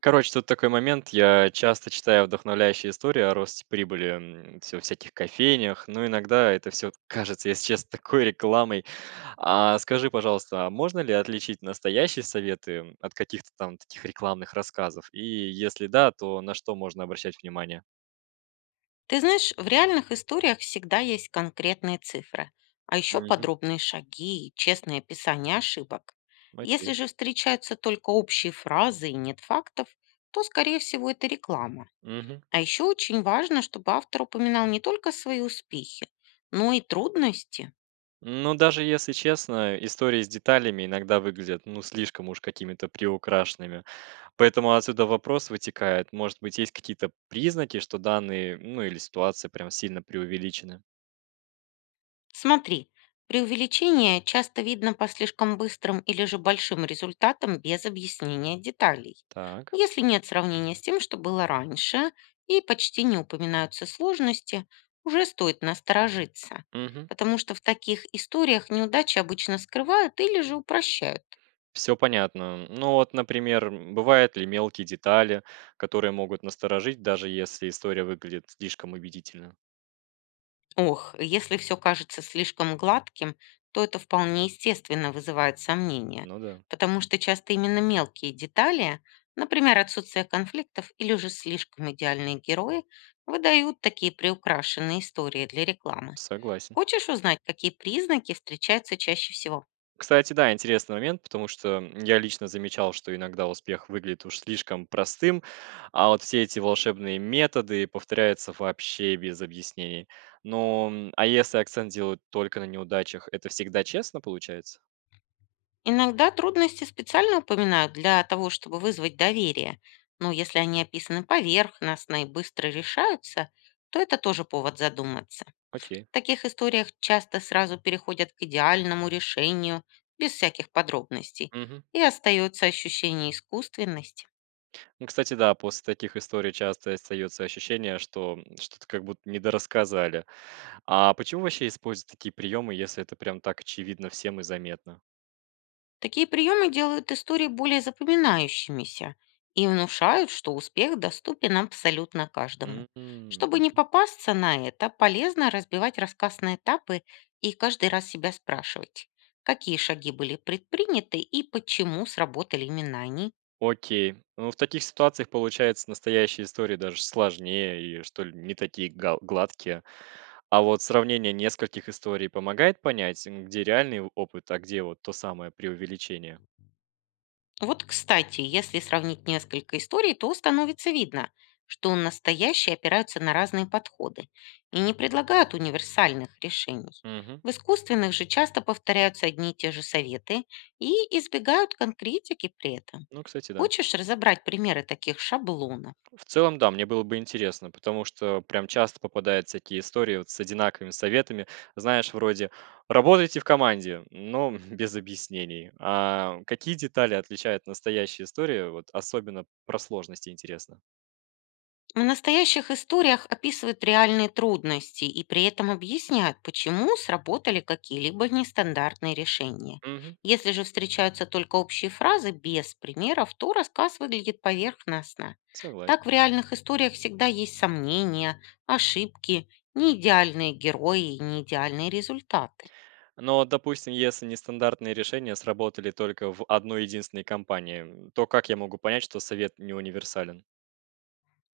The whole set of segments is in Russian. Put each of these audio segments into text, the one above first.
Короче, тут такой момент. Я часто читаю вдохновляющие истории о росте прибыли всё в всяких кофейнях, но иногда это все кажется, если честно, такой рекламой. А скажи, пожалуйста, а можно ли отличить настоящие советы от каких-то там таких рекламных рассказов? И если да, то на что можно обращать внимание? Ты знаешь, в реальных историях всегда есть конкретные цифры, а еще Мгм. подробные шаги и честное описание ошибок. Если Окей. же встречаются только общие фразы и нет фактов, то, скорее всего, это реклама. Мгм. А еще очень важно, чтобы автор упоминал не только свои успехи, но и трудности. Ну, даже если честно, истории с деталями иногда выглядят, ну, слишком уж какими-то приукрашенными. Поэтому отсюда вопрос вытекает. Может быть, есть какие-то признаки, что данные, ну или ситуация прям сильно преувеличены? Смотри, преувеличение часто видно по слишком быстрым или же большим результатам без объяснения деталей. Так. Если нет сравнения с тем, что было раньше, и почти не упоминаются сложности, уже стоит насторожиться, Угу. потому что в таких историях неудачи обычно скрывают или же упрощают. Все понятно. Ну вот, например, бывают ли мелкие детали, которые могут насторожить, даже если история выглядит слишком убедительно? Ох, если все кажется слишком гладким, то это вполне естественно вызывает сомнения, Ну да, потому что часто именно мелкие детали, например, отсутствие конфликтов или уже слишком идеальные герои, выдают такие приукрашенные истории для рекламы. согласен. Хочешь узнать, какие признаки встречаются чаще всего? Кстати, да, интересный момент, потому что я лично замечал, что иногда успех выглядит уж слишком простым, а вот все эти волшебные методы повторяются вообще без объяснений. Ну, а если акцент делают только на неудачах, это всегда честно получается? Иногда трудности специально упоминают для того, чтобы вызвать доверие, но если они описаны поверхностно и быстро решаются, то это тоже повод задуматься. Окей. В таких историях часто сразу переходят к идеальному решению, без всяких подробностей, Мгм. и остается ощущение искусственности. Ну, кстати, да, после таких историй часто остается ощущение, что что-то как будто недорассказали. А почему вообще используют такие приемы, если это прям так очевидно всем и заметно? Такие приемы делают истории более запоминающимися и внушают, что успех доступен абсолютно каждому. М, Чтобы не попасться на это, полезно разбивать рассказ на этапы и каждый раз себя спрашивать, какие шаги были предприняты и почему сработали именно они. Окей. Ну, в таких ситуациях, получается, настоящие истории даже сложнее и, что ли, не такие гладкие. А вот сравнение нескольких историй помогает понять, где реальный опыт, а где вот то самое преувеличение. Вот, кстати, если сравнить несколько историй, то становится видно, что настоящие опираются на разные подходы и не предлагают универсальных решений. Мгм. В искусственных же часто повторяются одни и те же советы и избегают конкретики при этом. Ну, кстати, да. Хочешь разобрать примеры таких шаблонов? В целом, да, мне было бы интересно, потому что прям часто попадаются такие истории вот с одинаковыми советами. Знаешь, вроде «работайте в команде», но без объяснений. А какие детали отличают настоящие истории, вот особенно про сложности интересно? В настоящих историях описывают реальные трудности и при этом объясняют, почему сработали какие-либо нестандартные решения. Мгм. Если же встречаются только общие фразы без примеров, то рассказ выглядит поверхностно. Так в Согласен. реальных историях всегда есть сомнения, ошибки, неидеальные герои и неидеальные результаты. Но, допустим, если нестандартные решения сработали только в одной единственной компании, то как я могу понять, что совет не универсален?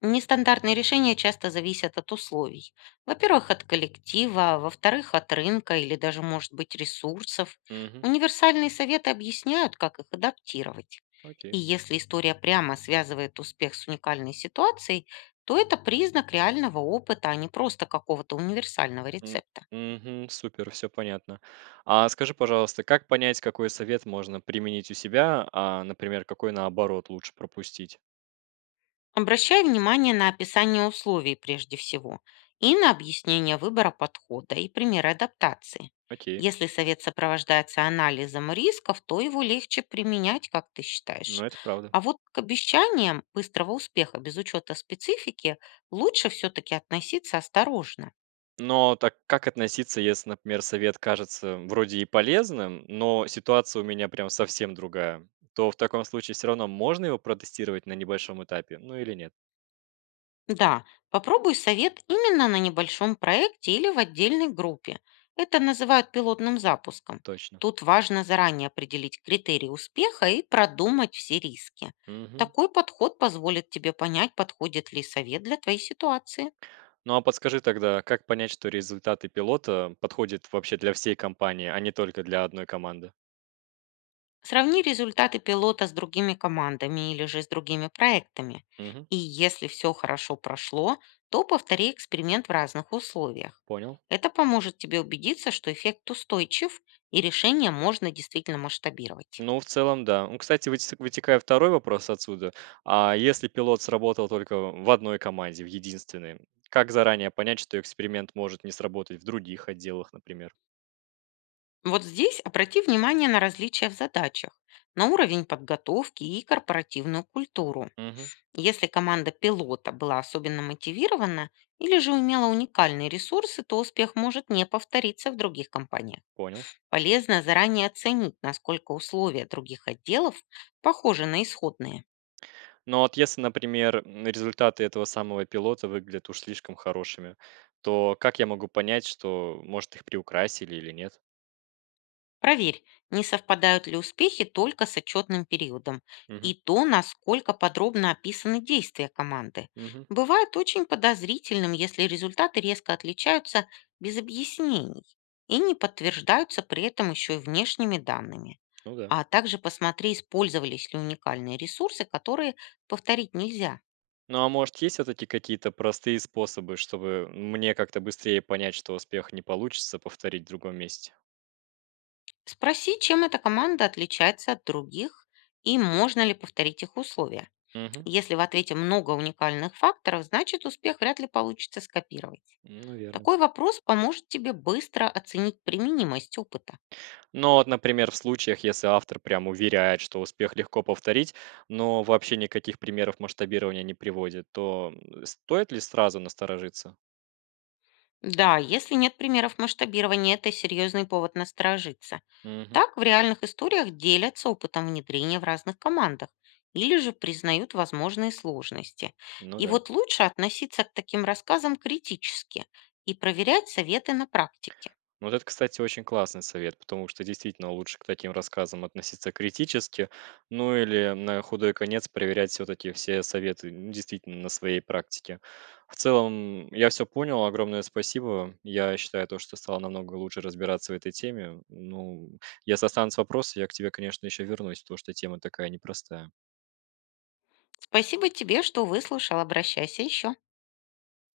Нестандартные решения часто зависят от условий. Во-первых, от коллектива, во-вторых, от рынка или даже, может быть, ресурсов. Мгм. Универсальные советы объясняют, как их адаптировать. И Окей. если история прямо связывает успех с уникальной ситуацией, то это признак реального опыта, а не просто какого-то универсального М, рецепта. мгм, супер, все понятно. А скажи, пожалуйста, как понять, какой совет можно применить у себя, а, например, какой наоборот лучше пропустить? Обращай внимание на описание условий прежде всего и на объяснение выбора подхода и примеры адаптации. Окей. Если совет сопровождается анализом рисков, то его легче применять, как ты Ну, считаешь. это правда. А вот к обещаниям быстрого успеха без учета специфики лучше все-таки относиться осторожно. Но так как относиться, если, например, совет кажется вроде и полезным, но ситуация у меня прям совсем другая? То в таком случае все равно можно его протестировать на небольшом этапе, ну или нет? Да, попробуй совет именно на небольшом проекте или в отдельной группе. Это называют пилотным запуском. Точно. Тут важно заранее определить критерии успеха и продумать все риски. Мгм. Такой подход позволит тебе понять, подходит ли совет для твоей ситуации. Ну а подскажи тогда, как понять, что результаты пилота подходят вообще для всей компании, а не только для одной команды? Сравни результаты пилота с другими командами или же с другими проектами. Мгм. И если все хорошо прошло, то повтори эксперимент в разных условиях. Понял. Это поможет тебе убедиться, что эффект устойчив и решение можно действительно масштабировать. Ну, в целом, да. Ну, кстати, вытекая второй вопрос отсюда. А если пилот сработал только в одной команде, в единственной, как заранее понять, что эксперимент может не сработать в других отделах, например? Вот здесь обрати внимание на различия в задачах, на уровень подготовки и корпоративную культуру. Мгм. Если команда пилота была особенно мотивирована или же имела уникальные ресурсы, то успех может не повториться в других компаниях. Понял. Полезно заранее оценить, насколько условия других отделов похожи на исходные. Но вот если, например, результаты этого самого пилота выглядят уж слишком хорошими, то как я могу понять, что, может, их приукрасили или нет? Проверь, не совпадают ли успехи только с отчетным периодом Мгм. и то, насколько подробно описаны действия команды. Мгм. Бывает очень подозрительным, если результаты резко отличаются без объяснений и не подтверждаются при этом еще и внешними данными. Ну да. А также посмотри, использовались ли уникальные ресурсы, которые повторить нельзя. Ну а может, есть все-таки какие-то простые способы, чтобы мне как-то быстрее понять, что успех не получится повторить в другом месте? Спроси, чем эта команда отличается от других и можно ли повторить их условия. Мгм. Если в ответе много уникальных факторов, значит успех вряд ли получится скопировать. Ну, верно. Такой вопрос поможет тебе быстро оценить применимость опыта. Но вот, например, в случаях, если автор прям уверяет, что успех легко повторить, но вообще никаких примеров масштабирования не приводит, то стоит ли сразу насторожиться? Да, если нет примеров масштабирования, это серьезный повод насторожиться. Мгм. Так в реальных историях делятся опытом внедрения в разных командах или же признают возможные сложности. Ну И да. вот лучше относиться к таким рассказам критически и проверять советы на практике. Ну, вот это, кстати, очень классный совет, потому что действительно лучше к таким рассказам относиться критически, ну или на худой конец проверять все-таки все советы действительно на своей практике. В целом, я все понял, огромное спасибо. Я считаю то, что стало намного лучше разбираться в этой теме. Ну, если останутся вопросы, я к тебе, конечно, еще вернусь, потому что тема такая непростая. Спасибо тебе, что выслушал. Обращайся еще.